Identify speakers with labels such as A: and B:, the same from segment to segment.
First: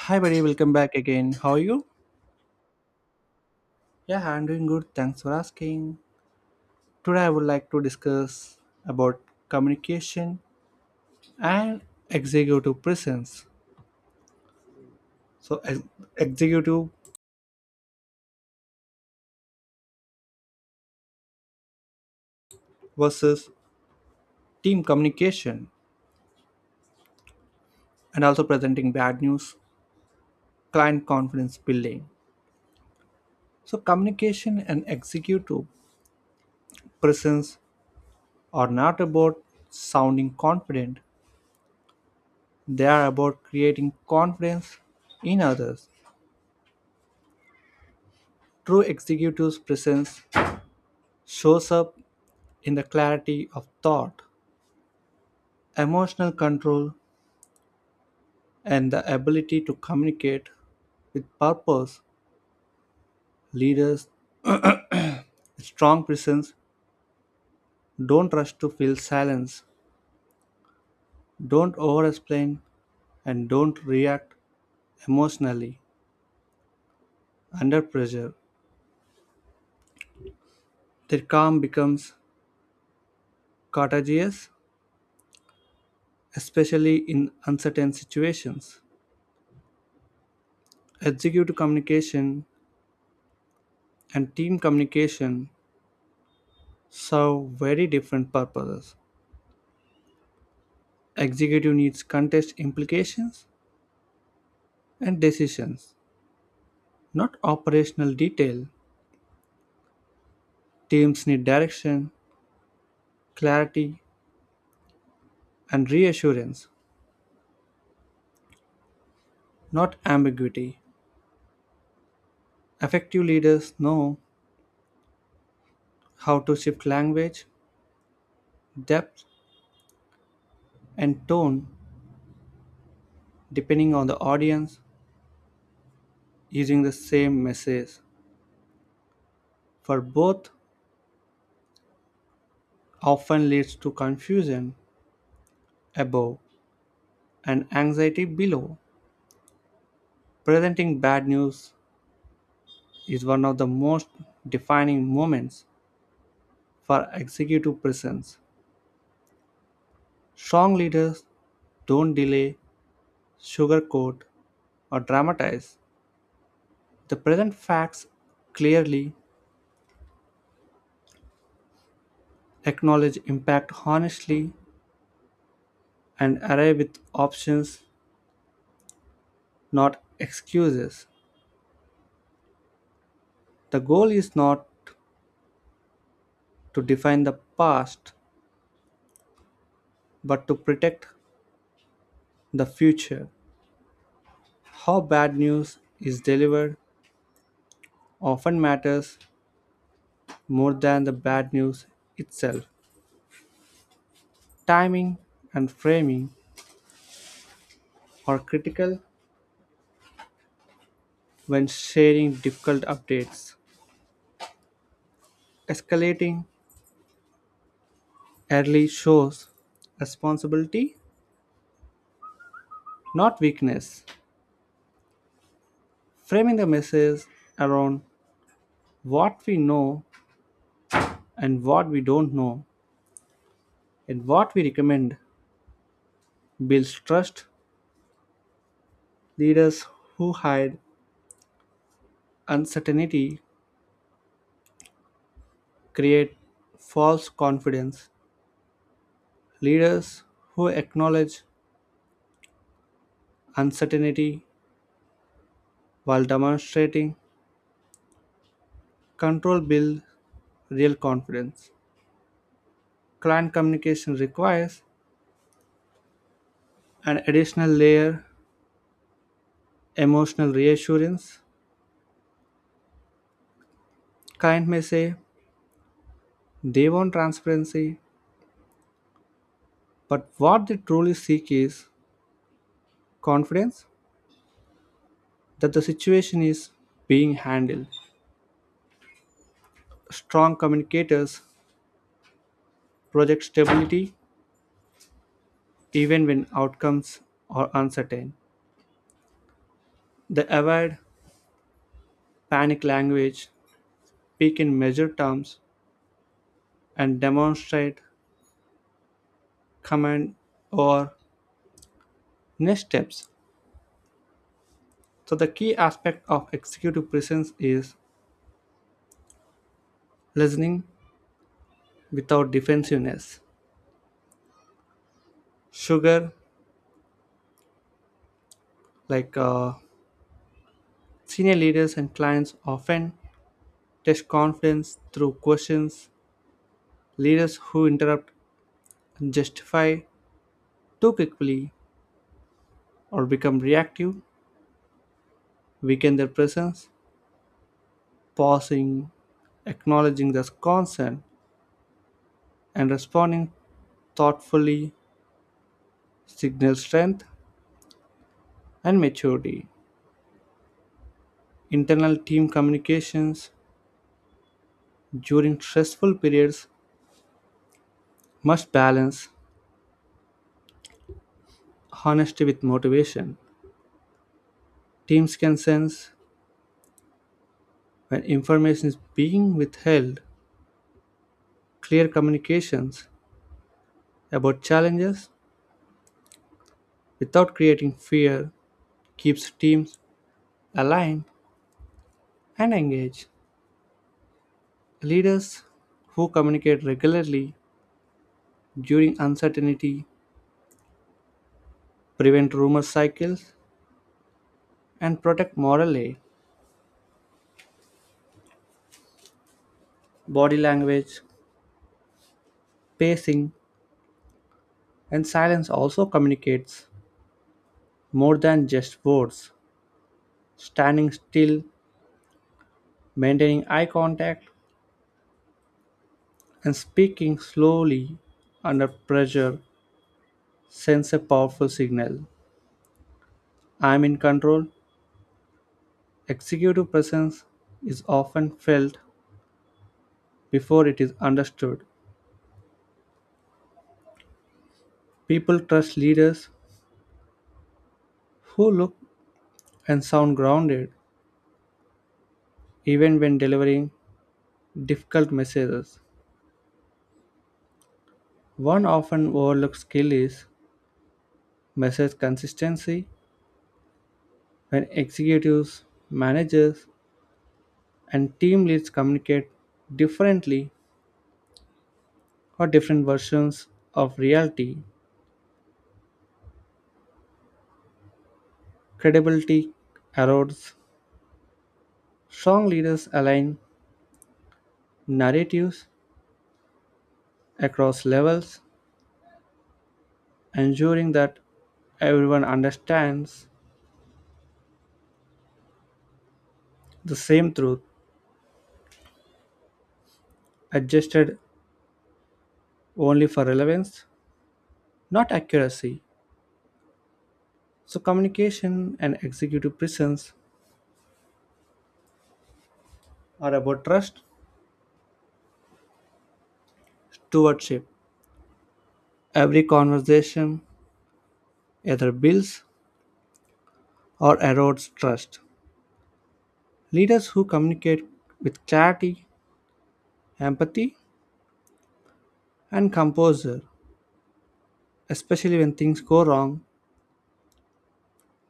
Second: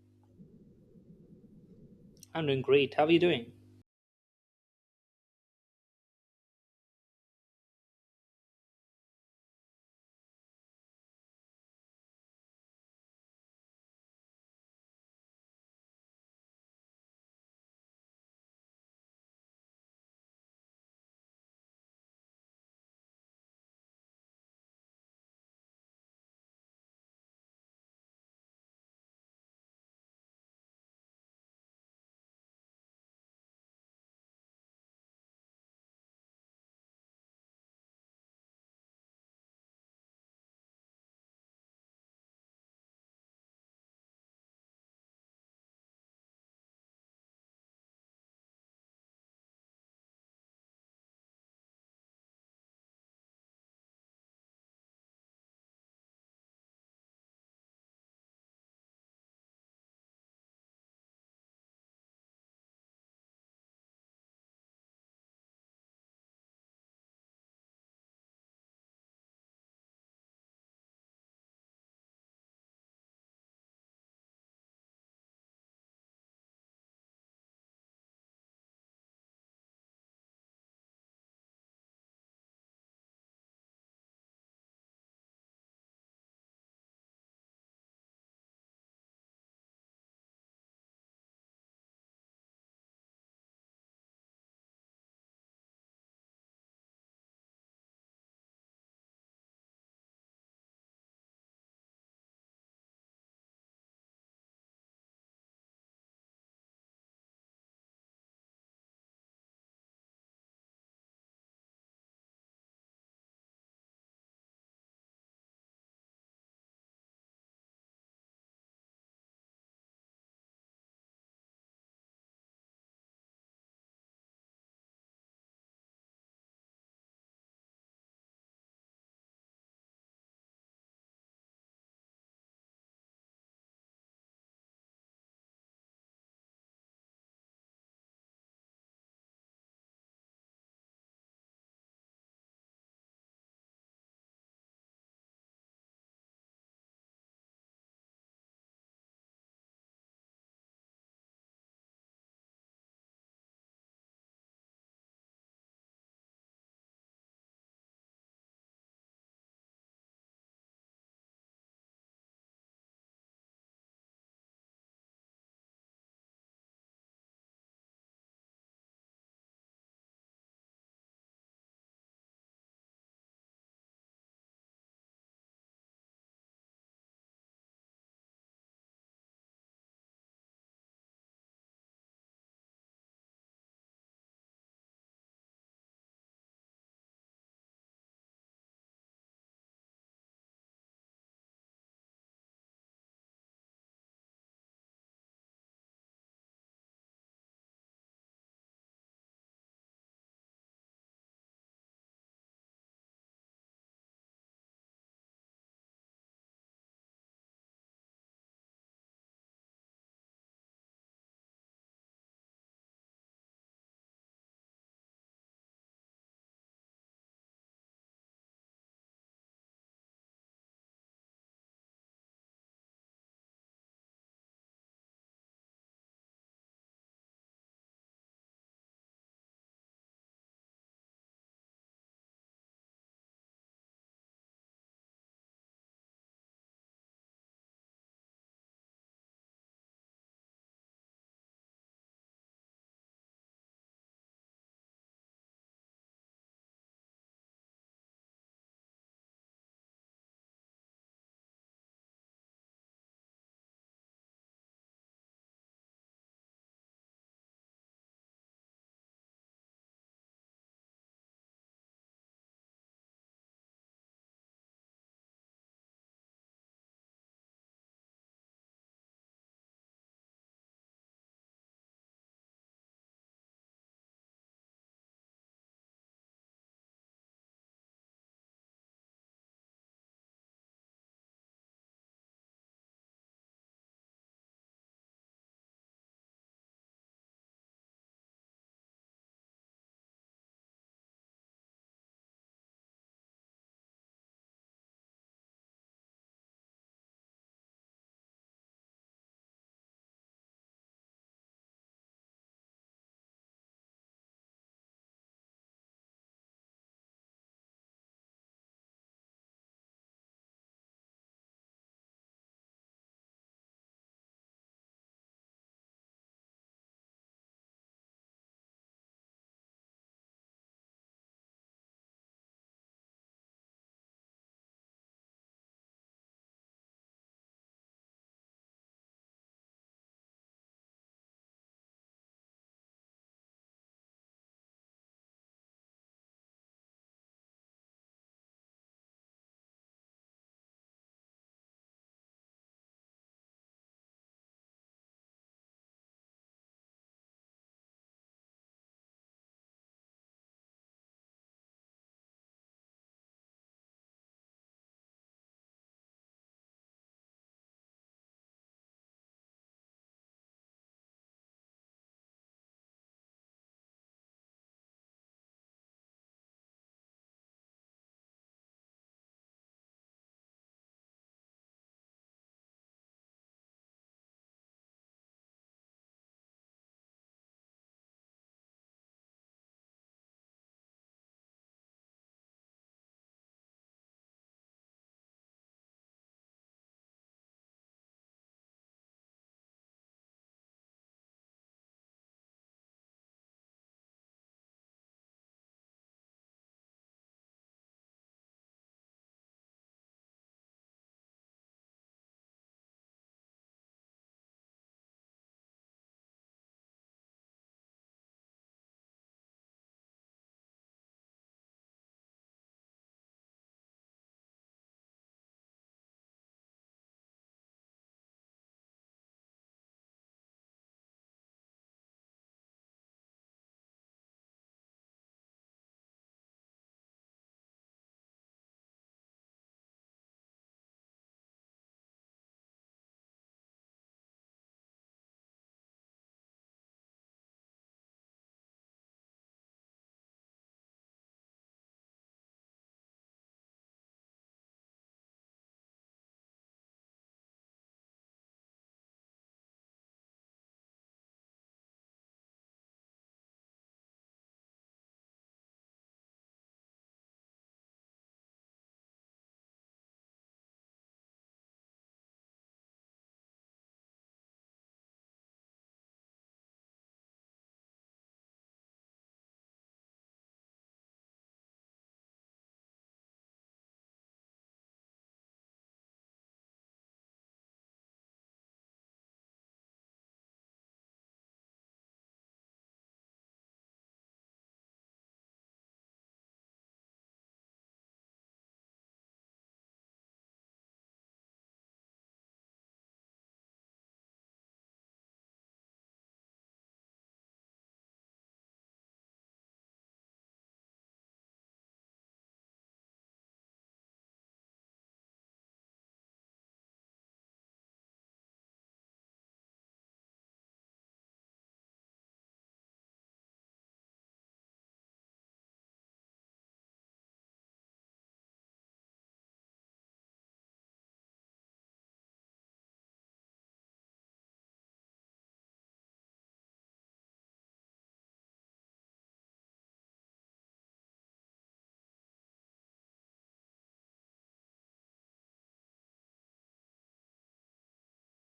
A: Hi, buddy. Welcome back again. How are you?
B: I'm doing great. How are you doing?
A: Yeah, I'm doing good. Thanks for asking. Today, I would like to discuss about communication and executive presence. So, executive versus team communication, and also presenting bad news, client confidence building. So, communication and executive presence are not about sounding confident, they are about creating confidence in others. True executive's presence shows up in the clarity of thought, emotional control, and the ability to communicate with purpose. Leaders with strong presence don't rush to fill silence, don't over explain, and don't react emotionally under pressure. Their calm becomes contagious, especially in uncertain situations. Executive communication and team communication serve very different purposes. Executive needs context implications and decisions, not operational detail. Teams need direction, clarity, and reassurance, not ambiguity. Effective leaders know how to shift language, depth, and tone depending on the audience using the same message. For both often leads to confusion above and anxiety below. Presenting bad news is one of the most defining moments for executive presence. Strong leaders don't delay, sugarcoat, or dramatize. They present facts clearly, acknowledge impact honestly, and arrive with options, not excuses. The goal is not to define the past, but to protect the future. How bad news is delivered often matters more than the bad news itself. Timing and framing are critical when sharing difficult updates. Escalating early shows responsibility, not weakness. Framing the message around what we know and what we don't know and what we recommend builds trust. Leaders who hide uncertainty create false confidence. Leaders who acknowledge uncertainty while demonstrating control build real confidence. Client communication requires an additional layer emotional reassurance. Client may say they want transparency, but what they truly seek is confidence that the situation is being handled. Strong communicators project stability even when outcomes are uncertain. They avoid panic language, speak in measured terms, and demonstrate command or next steps. So, the key aspect of executive presence is listening without defensiveness. Sugar, like senior leaders and clients, often test confidence through questions. Leaders who interrupt and justify too quickly or become reactive weaken their presence. Pausing, acknowledging the concern, and responding thoughtfully signals strength and maturity. Internal team communications during stressful periods must balance honesty with motivation. Teams can sense when information is being withheld. Clear communications about challenges without creating fear keeps teams aligned and engaged. Leaders who communicate regularly during uncertainty prevent rumor cycles and protect morale. Body language, pacing, and silence also communicates more than just words. Standing still, maintaining eye contact, and speaking slowly under pressure sends a powerful signal. I'm in control. Executive presence is often felt before it is understood. People trust leaders who look and sound grounded even when delivering difficult messages. One often overlooked skill is message consistency. When executives, managers, and team leads communicate differently or different versions of reality. Credibility erodes. Strong leaders align narratives across levels, ensuring that everyone understands the same truth, adjusted only for relevance, not accuracy. So, communication and executive presence are about trust, stewardship. Every conversation either builds or erodes trust. Leaders who communicate with clarity, empathy, and composure, especially when things go wrong,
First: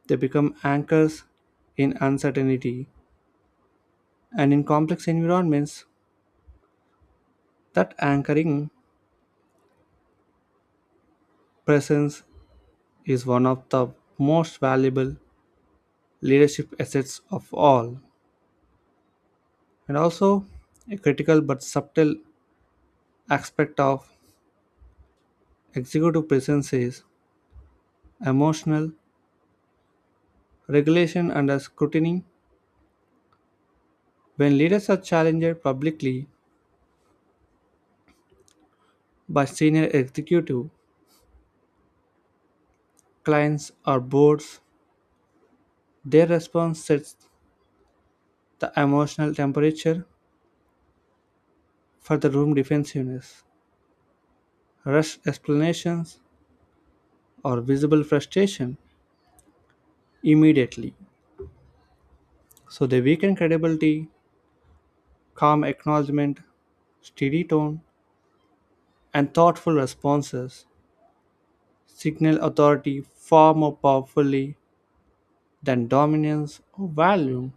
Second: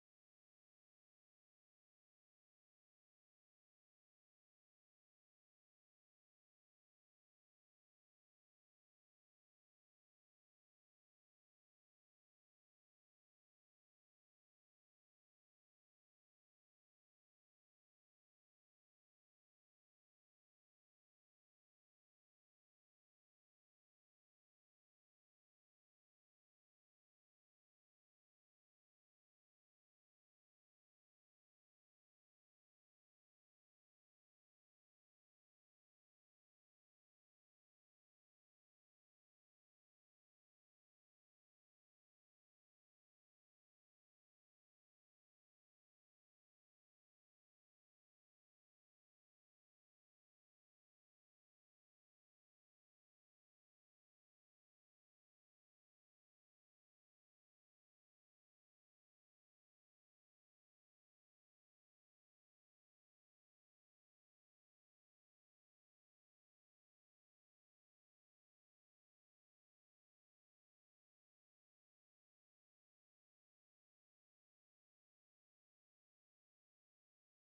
A: they become anchors in uncertainty. And in complex environments, that anchoring presence is one of the most valuable leadership assets of all, and also a critical but subtle aspect of executive presence is emotional regulation under scrutiny. When leaders are challenged publicly, by senior executive clients or boards their response sets the emotional temperature for the room defensiveness rushed explanations or visible frustration immediately so they weaken credibility calm acknowledgement steady tone and thoughtful responses signal authority far more powerfully than dominance or volume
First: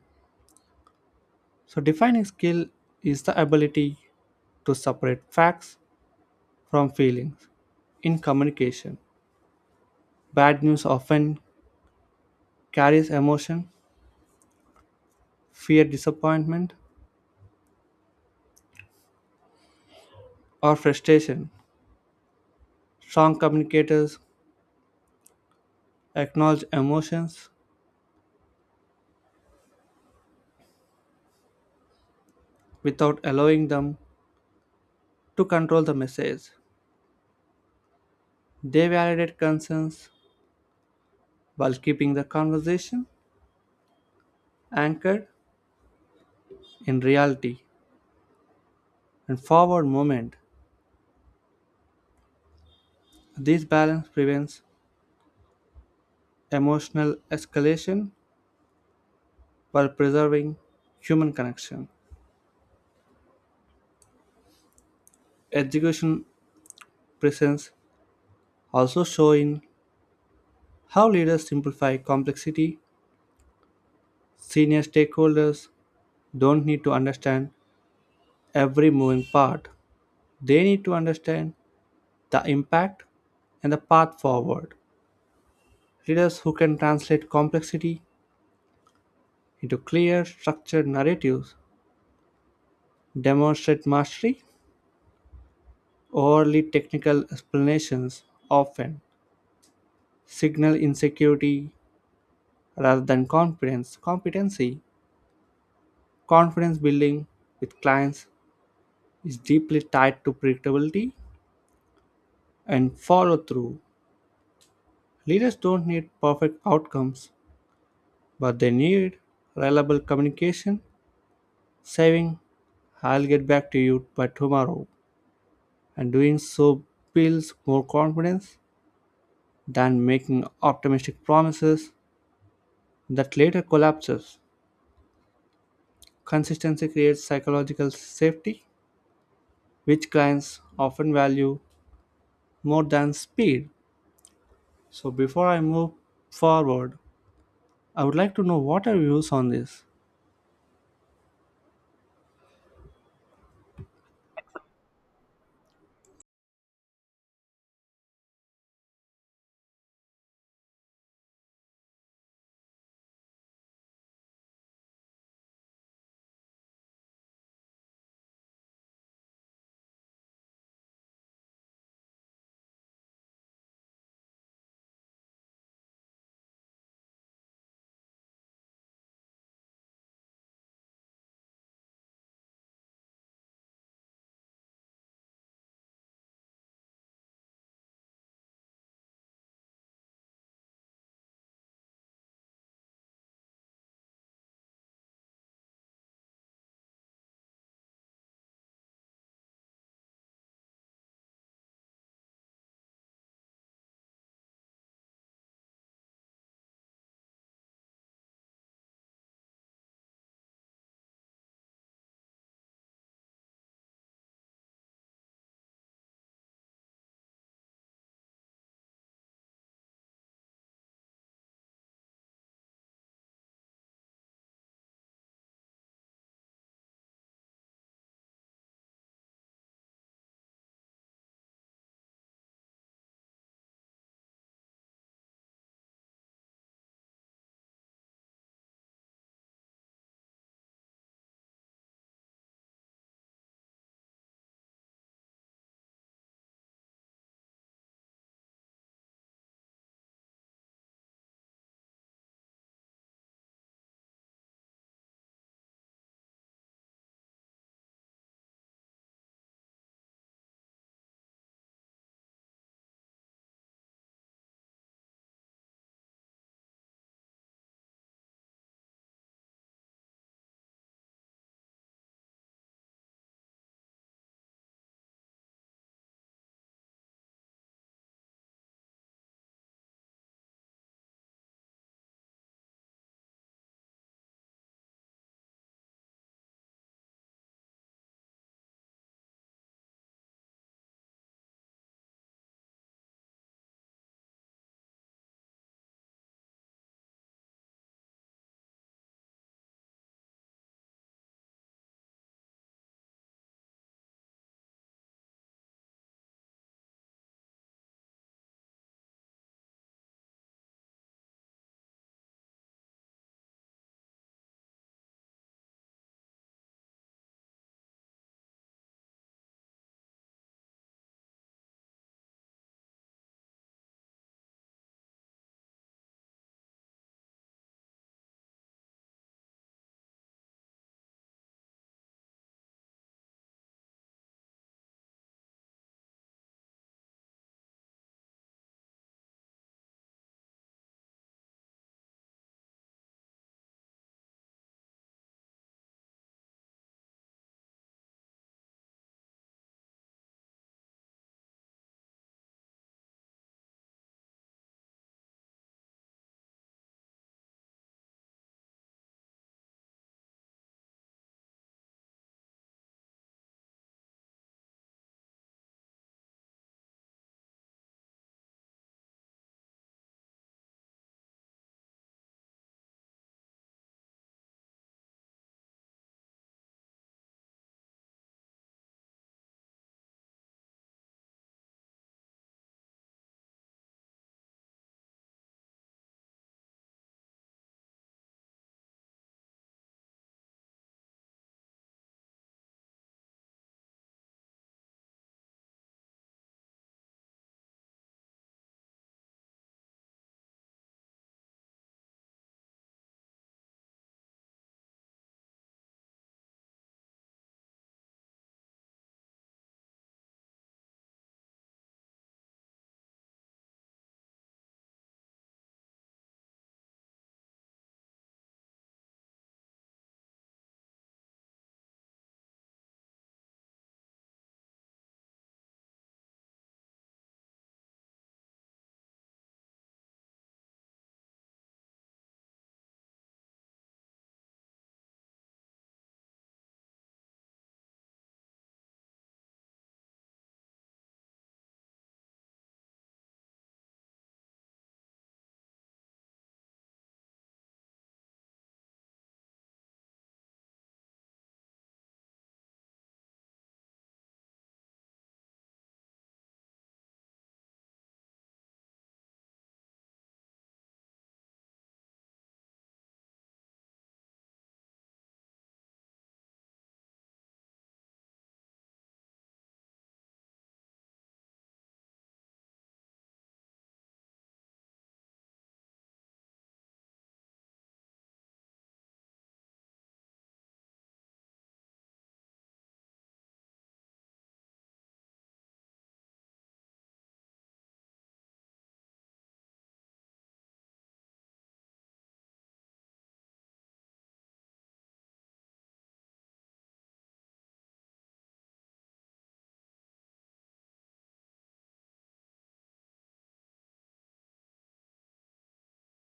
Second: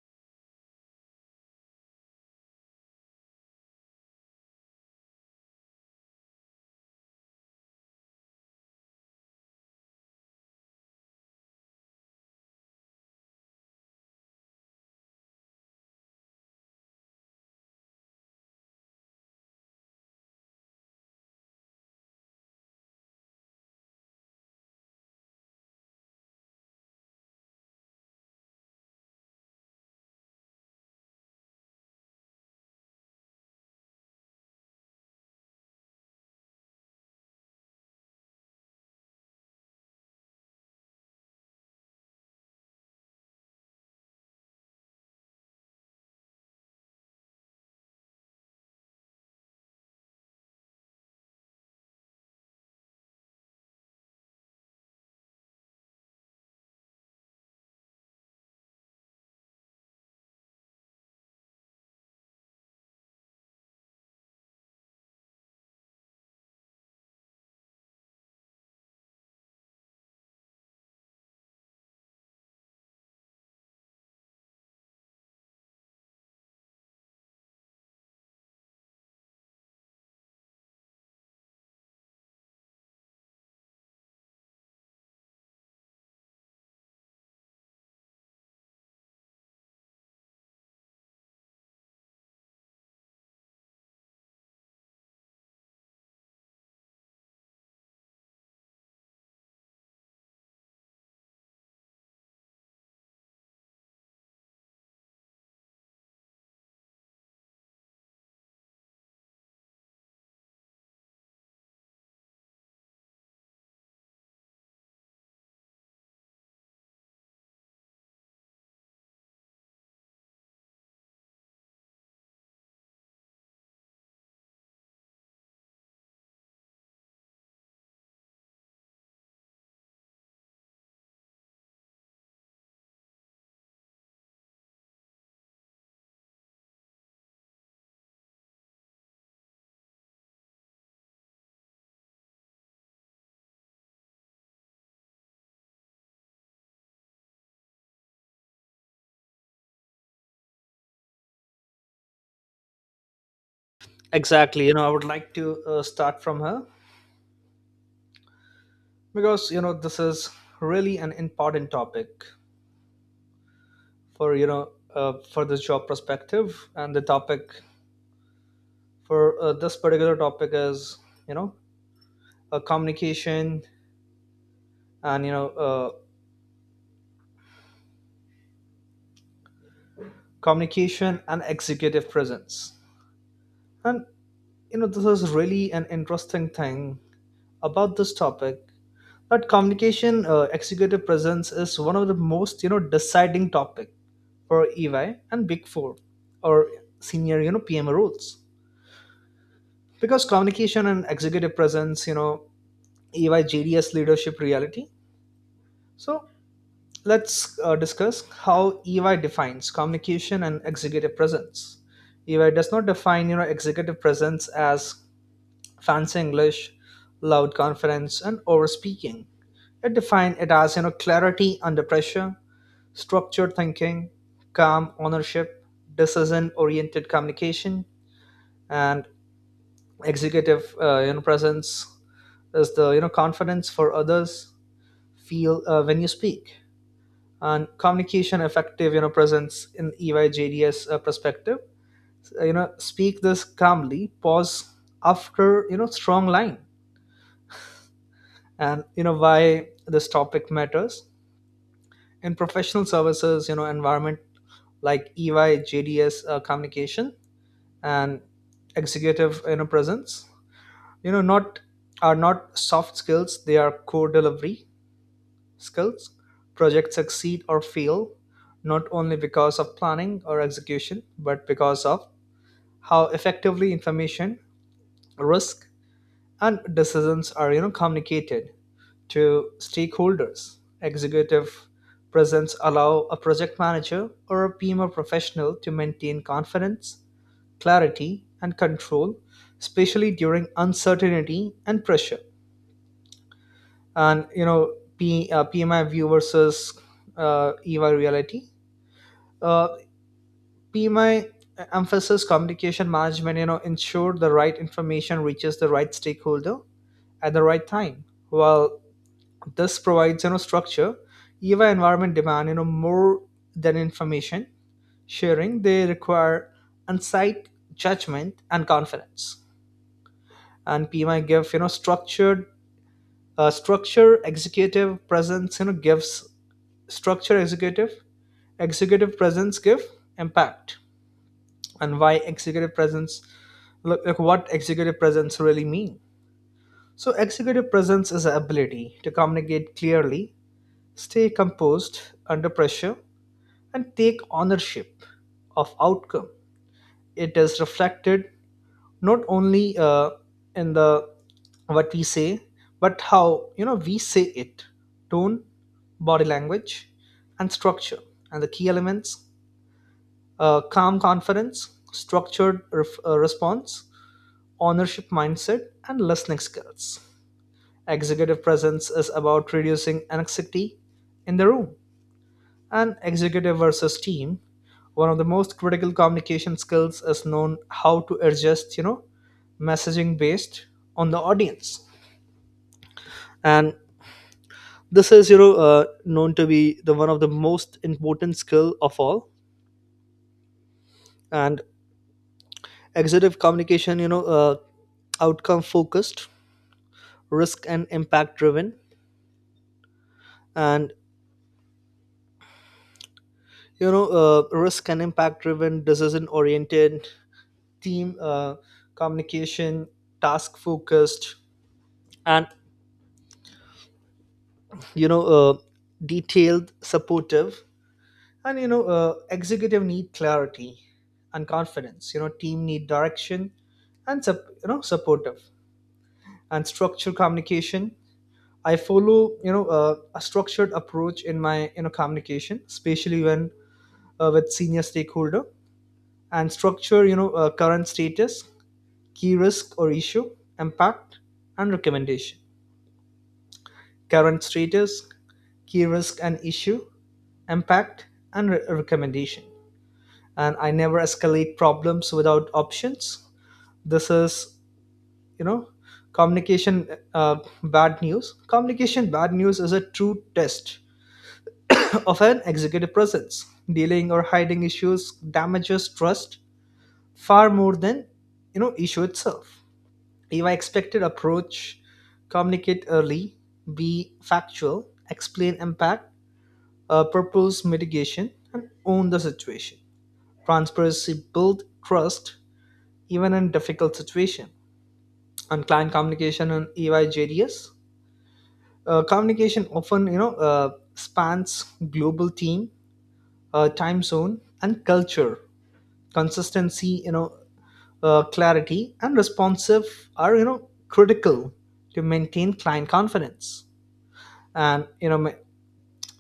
A: so defining skill is the ability to separate facts from feelings. In communication, bad news often carries emotion, fear, disappointment, or frustration. Strong communicators acknowledge emotions without allowing them to control the message. They validate concerns while keeping the conversation anchored in reality and forward movement. This balance prevents emotional escalation while preserving human connection. Education presents also showing how leaders simplify complexity. Senior stakeholders don't need to understand every moving part, they need to understand the impact and the path forward. Leaders who can translate complexity into clear, structured narratives demonstrate mastery. Overly technical explanations often signal insecurity rather than confidence, competency, confidence building with clients is deeply tied to predictability and follow through. Leaders don't need perfect outcomes, but they need reliable communication, saying, I'll get back to you by tomorrow. And doing so builds more confidence than making optimistic promises that later collapses. Consistency creates psychological safety, which clients often value more than speed. So, before I move forward, I would like to know what are your views on this.
B: Exactly. I would like to start from her, because this is really an important topic for you know for this job perspective, and the topic for this particular topic is you know communication and executive presence, and this is really an interesting thing about this topic. But executive presence is one of the most deciding topic for EY and Big Four or senior PM roles, because communication and executive presence EY JDS leadership reality. So let's discuss how EY defines communication and executive presence. EY does not define executive presence as fancy English, loud conference, and over speaking. It defines it as clarity under pressure, structured thinking, calm ownership, decision-oriented communication, and executive presence is the confidence for others feel when you speak, and communication effective presence in EYJDS perspective. Speak this calmly. Pause after strong line, and why this topic matters in professional services. Environment like EY JDS communication and executive presence not are not soft skills, they are core delivery skills. Projects succeed or fail not only because of planning or execution, but because of how effectively information, risk, and decisions are communicated to stakeholders. Executive presence allow a project manager or a PMO professional to maintain confidence, clarity, and control, especially during uncertainty and pressure. And PMI view versus EY reality. Uh, PMI emphasis communication management. Ensure the right information reaches the right stakeholder at the right time. While this provides structure, EY environment demand more than information sharing. They require insight, judgment, and confidence. And PMI give structure. Executive presence gives structure. Executive presence give impact. And why executive presence look like? What executive presence really mean? So executive presence is the ability to communicate clearly, stay composed under pressure, and take ownership of outcome. It is reflected not only in the what we say, but how we say it: tone, body language, and structure. And the key elements: calm conference, structured response, ownership mindset, and listening skills. Executive presence is about reducing anxiety in the room. And executive versus team, one of the most critical communication skills is known how to adjust messaging based on the audience, and this is known to be the one of the most important skill of all. And executive communication, outcome focused, risk and impact driven, and risk and impact driven, decision oriented. Team communication, task focused, and you know uh, detailed supportive. And executive need clarity and confidence, team need direction and supportive and structured communication. I follow a structured approach in my communication, especially when with senior stakeholder, and structure: current status, key risk or issue, impact, and recommendation. Current status, key risk and issue, impact, and recommendation. And I never escalate problems without options. This is, you know, communication uh, bad news. Communication bad news is a true test of an executive presence. Dealing or hiding issues damages trust far more than issue itself. If I expected approach: communicate early, be factual, explain impact, propose mitigation, and own the situation. Transparency build trust even in difficult situation. And client communication and EY communication often spans global team, time zone, and culture. Consistency, clarity, and responsive are critical to maintain client confidence. And you know, ma-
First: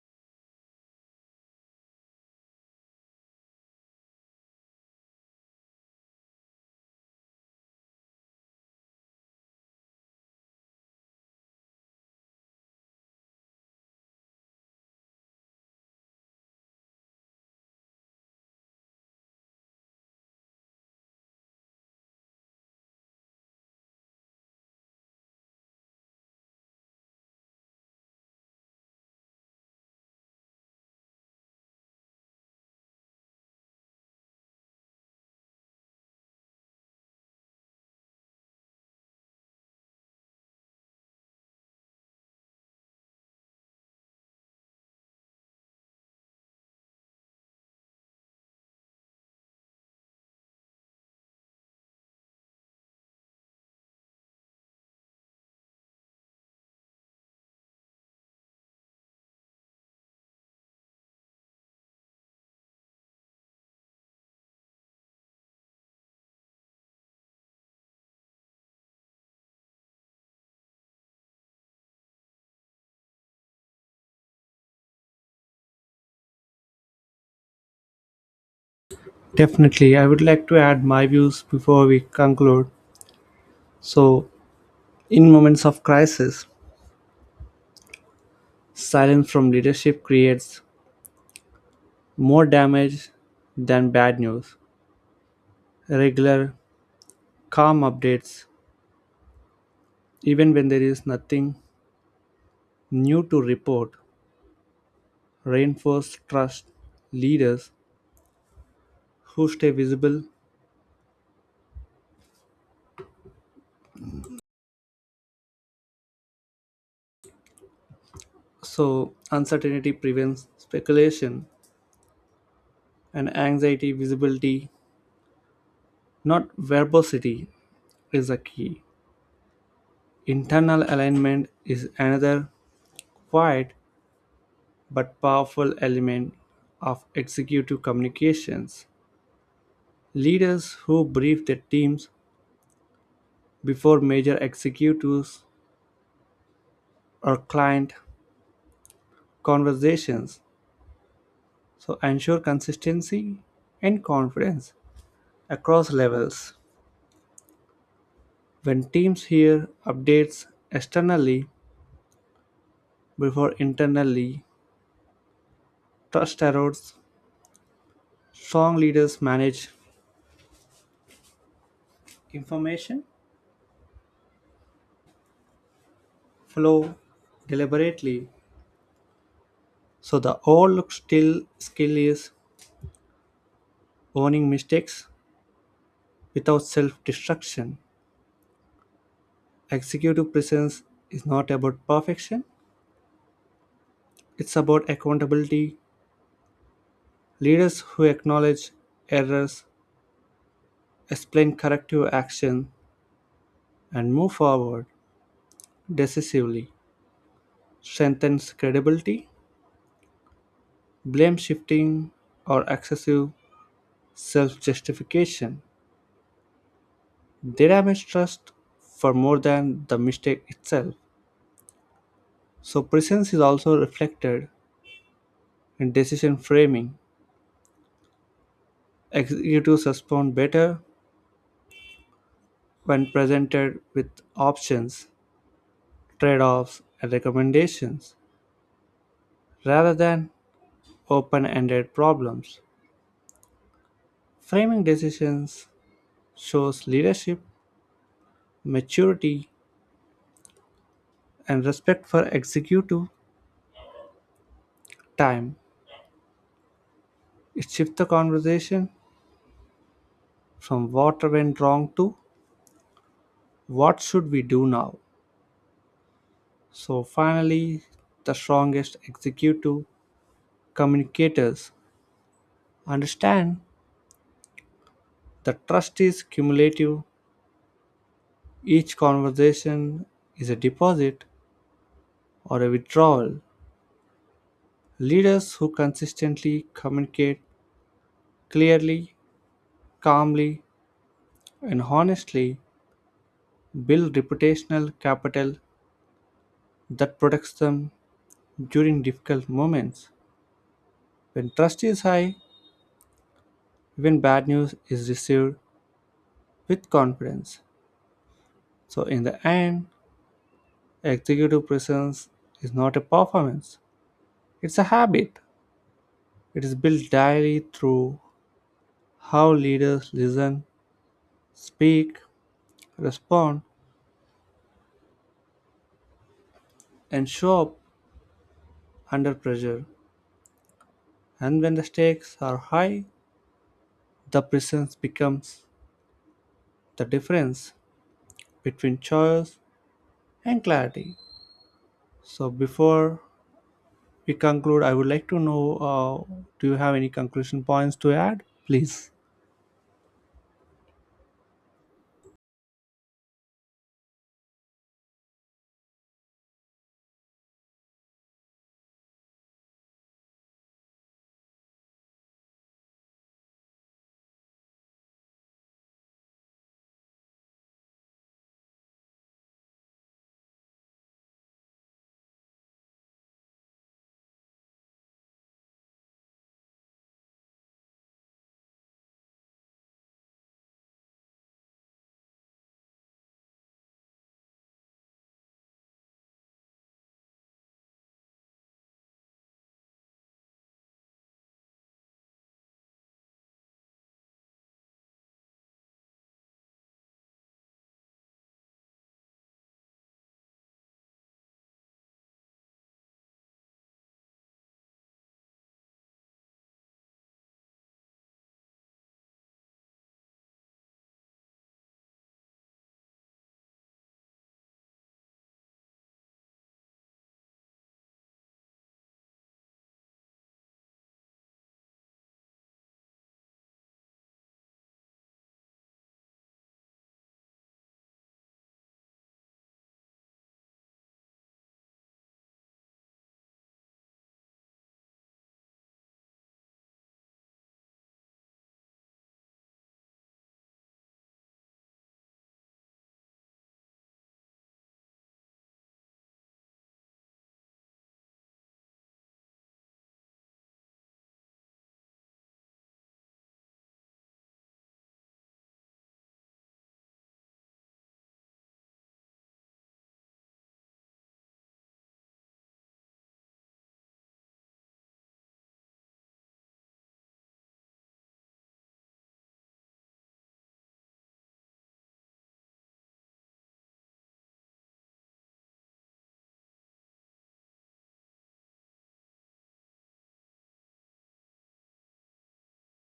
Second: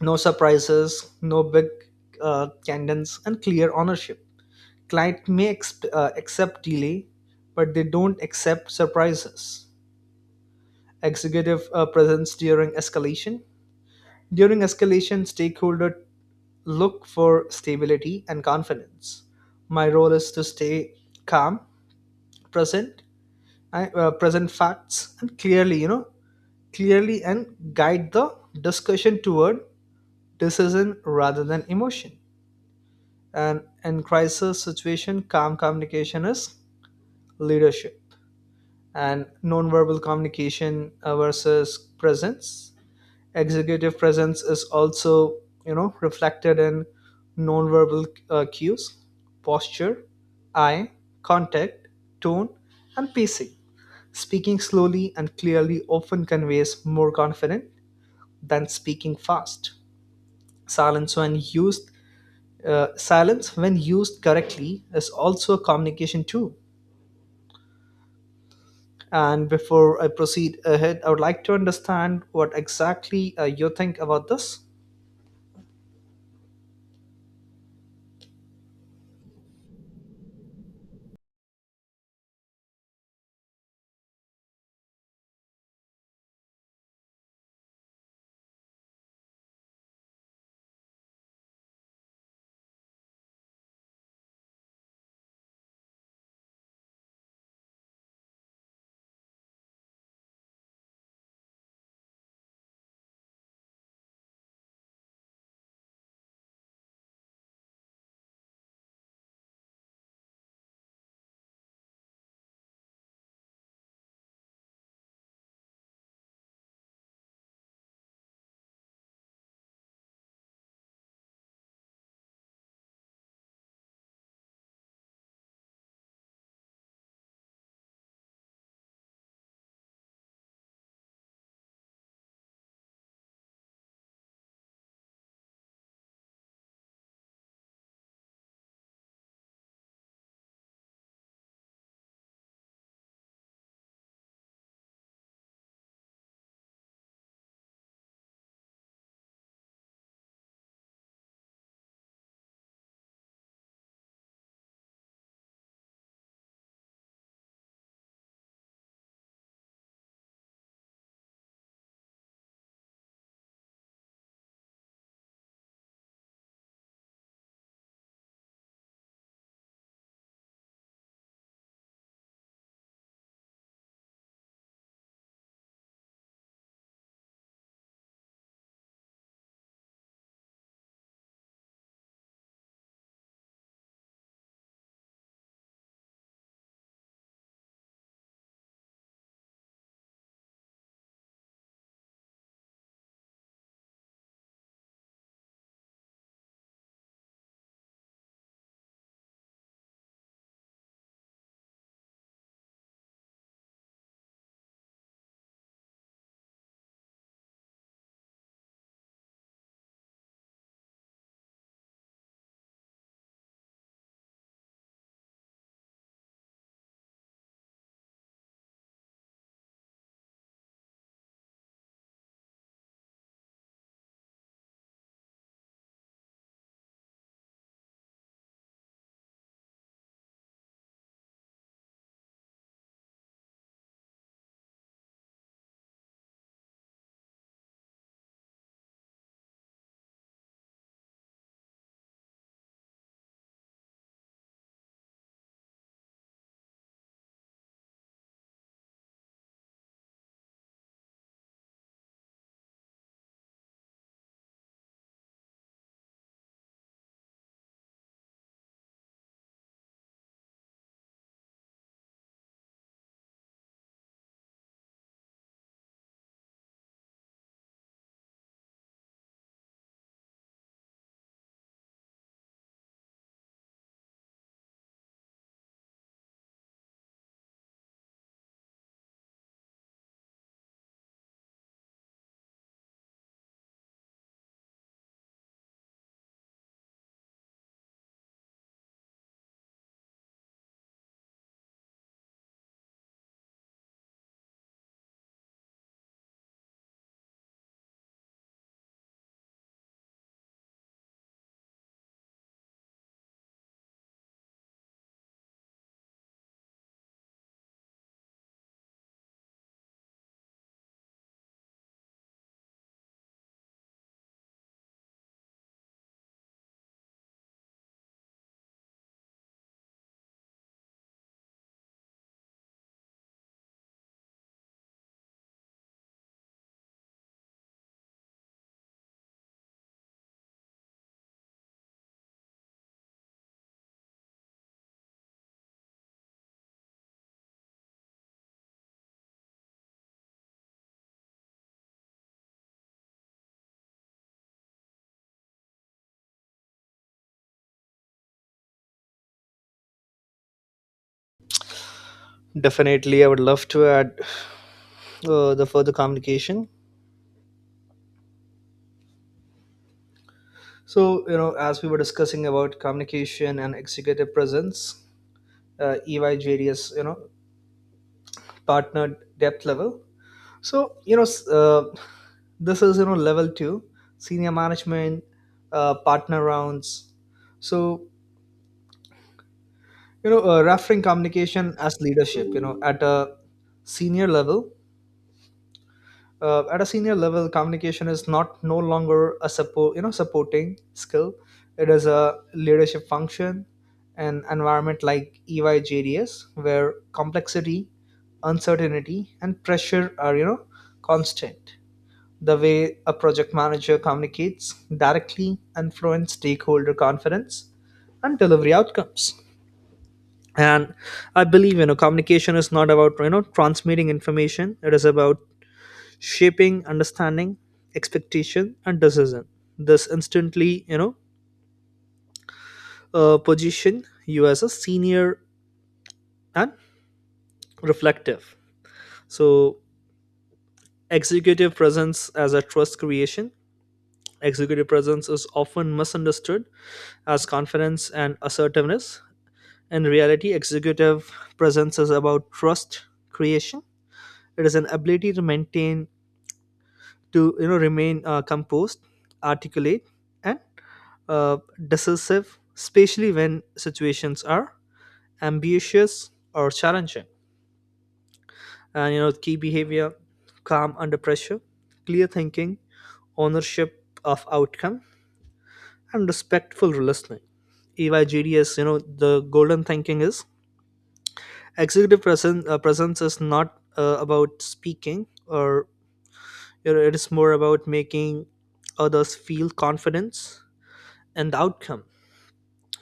B: no surprises, no big cadence, and clear ownership. Client may accept delay, but they don't accept surprises. Executive presence during escalation. During escalation, stakeholder look for stability and confidence. My role is to stay calm, present, present facts, and clearly, and guide the discussion toward decision rather than emotion. And in crisis situation, calm communication is leadership. And nonverbal communication versus presence. Executive presence is also, reflected in nonverbal cues, posture, eye contact, tone, and pacing. Speaking slowly and clearly often conveys more confidence than speaking fast. Silence when used, silence when used correctly, is also a communication tool. And before I proceed ahead, I would like to understand what exactly you think about this.
A: Definitely, I would like to add my views before we conclude. So, in moments of crisis, silence from leadership creates more damage than bad news. Regular, calm updates, even when there is nothing new to report, reinforce trust leaders who stay visible. So, uncertainty prevents speculation and anxiety visibility, not verbosity, is a key. Internal alignment is another quiet but powerful element of executive communications. Leaders who brief their teams before major executives or client conversations so ensure consistency and confidence across levels. When teams hear updates externally before internally, trust erodes. Strong leaders manage information flow deliberately So the old still skill is owning mistakes without self-destruction. Executive presence is not about perfection. It's about accountability. Leaders who acknowledge errors, explain corrective action, and move forward decisively strengthens credibility. Blame shifting or excessive self-justification. They damage trust for more than the mistake itself. So presence is also reflected In decision framing, executives respond better when presented with options, trade offs, and recommendations rather than open ended problems. Framing decisions shows leadership, maturity, and respect for executive time. It shifts the conversation from what went wrong to what should we do now. So, finally, the strongest executive communicators understand The trust is cumulative. Each conversation is a deposit or a withdrawal. Leaders who consistently communicate clearly, calmly, and honestly build reputational capital that protects them during difficult moments. When trust is high, even bad news is received with confidence. So, in the end, executive presence is not a performance, it's a habit. It is built daily through How leaders listen, speak, respond, and show up under pressure. And when the stakes are high, the presence becomes the difference between choice and clarity. So, before we conclude, I would like to know uh, do you have any conclusion points to add? Please.
B: Definitely, I would love to add the further communication. So, as we were discussing about communication and executive presence, EY, you know, partner depth level. So, this is, level two, senior management, partner rounds. So, referring communication as leadership, at a senior level. At a senior level, communication is not no longer a supporting skill, it is a leadership function. An environment like EYJDS where complexity, uncertainty, and pressure are constant. The way a project manager communicates directly influence stakeholder confidence and delivery outcomes. And I believe communication is not about transmitting information, it is about shaping understanding, expectation, and decision. This instantly position you as a senior and reflective. So executive presence as a trust creation. Executive presence is often misunderstood as confidence and assertiveness. In reality, executive presence is about trust creation. It is an ability to maintain to you know remain composed, articulate, and uh, decisive, especially when situations are ambitious or challenging. And key behavior: calm under pressure, clear thinking, ownership of outcome, and respectful listening. EYGDS, the golden thinking is executive presence is not about speaking, or it is more about making others feel confidence and the outcome.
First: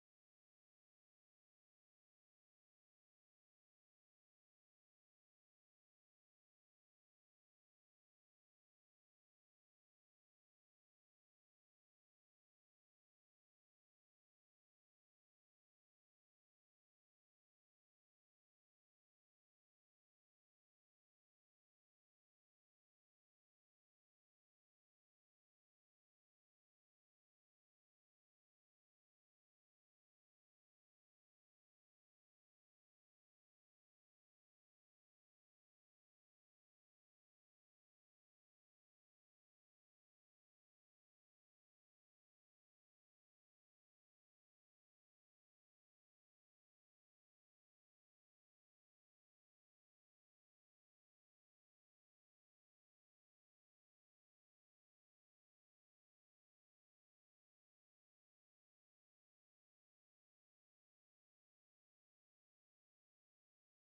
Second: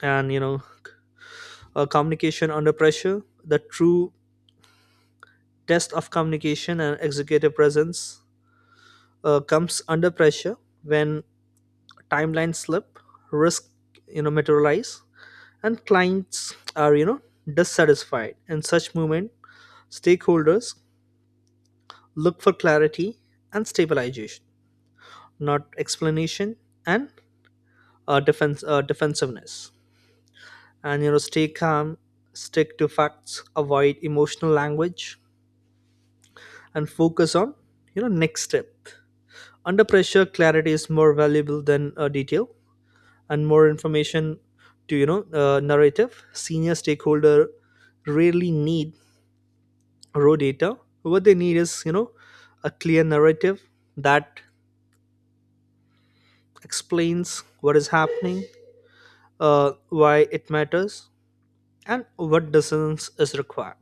B: And communication under pressure, the true test of communication and executive presence comes under pressure. When timelines slip, risk materialize, and clients are dissatisfied in such moment, stakeholders look for clarity and stabilization, not explanation and defense defensiveness. And stay calm, stick to facts, avoid emotional language, and focus on next step. Under pressure, clarity is more valuable than detail and more information. To narrative, senior stakeholder rarely need raw data. What they need is a clear narrative that explains what is happening, why it matters, and what decisions is required.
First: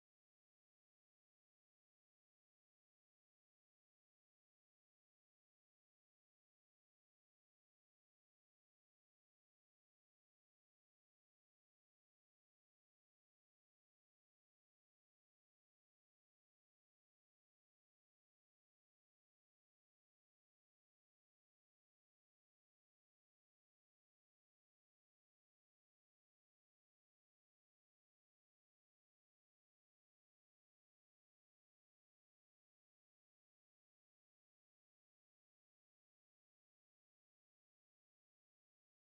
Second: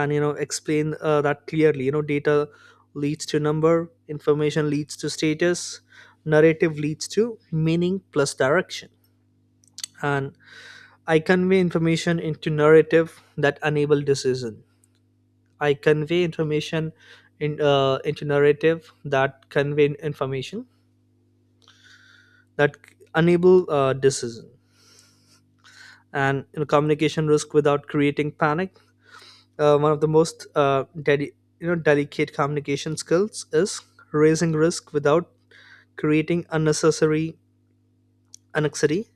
B: And explain that clearly: data leads to number, information leads to status, narrative leads to meaning plus direction. And I convey information into narrative that enable decision. I convey information in into narrative that convey information that enable decision. And, communication risk without creating panic. One of the most delicate communication skills is raising risk without creating unnecessary anxiety.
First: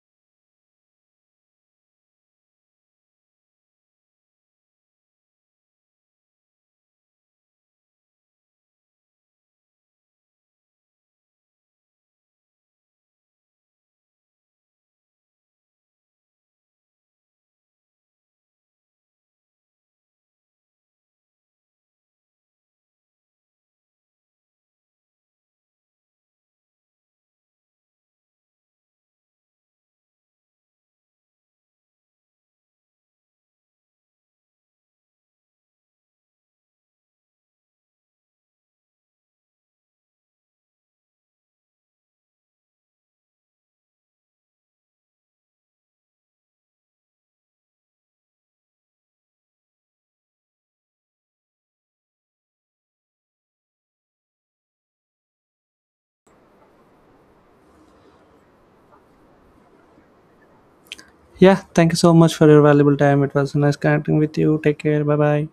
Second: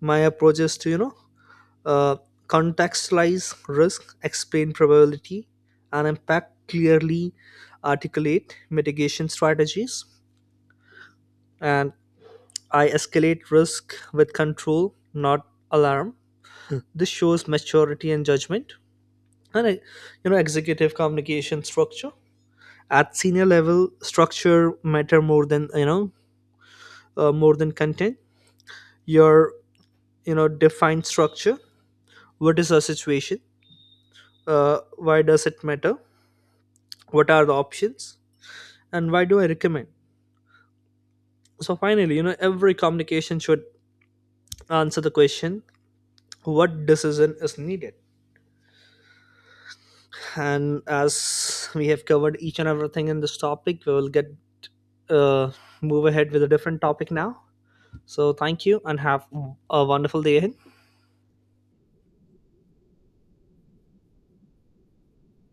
B: My approach is to uh, contextualize risk, explain probability and impact clearly, articulate mitigation strategies, and I escalate risk with control, not alarm. This shows maturity and judgment. And I, executive communication structure at senior level, structure matter more than content. Your defined structure: what is our situation, why does it matter, what are the options, and why do I recommend? So finally, every communication should answer the question: what decision is needed? And as we have covered each and everything in this topic, we will get uh, move ahead with a different topic now. So thank you, and have a wonderful day ahead.
A: Yeah, thank you so much for your valuable time. It was nice connecting with you. Take care. Bye bye.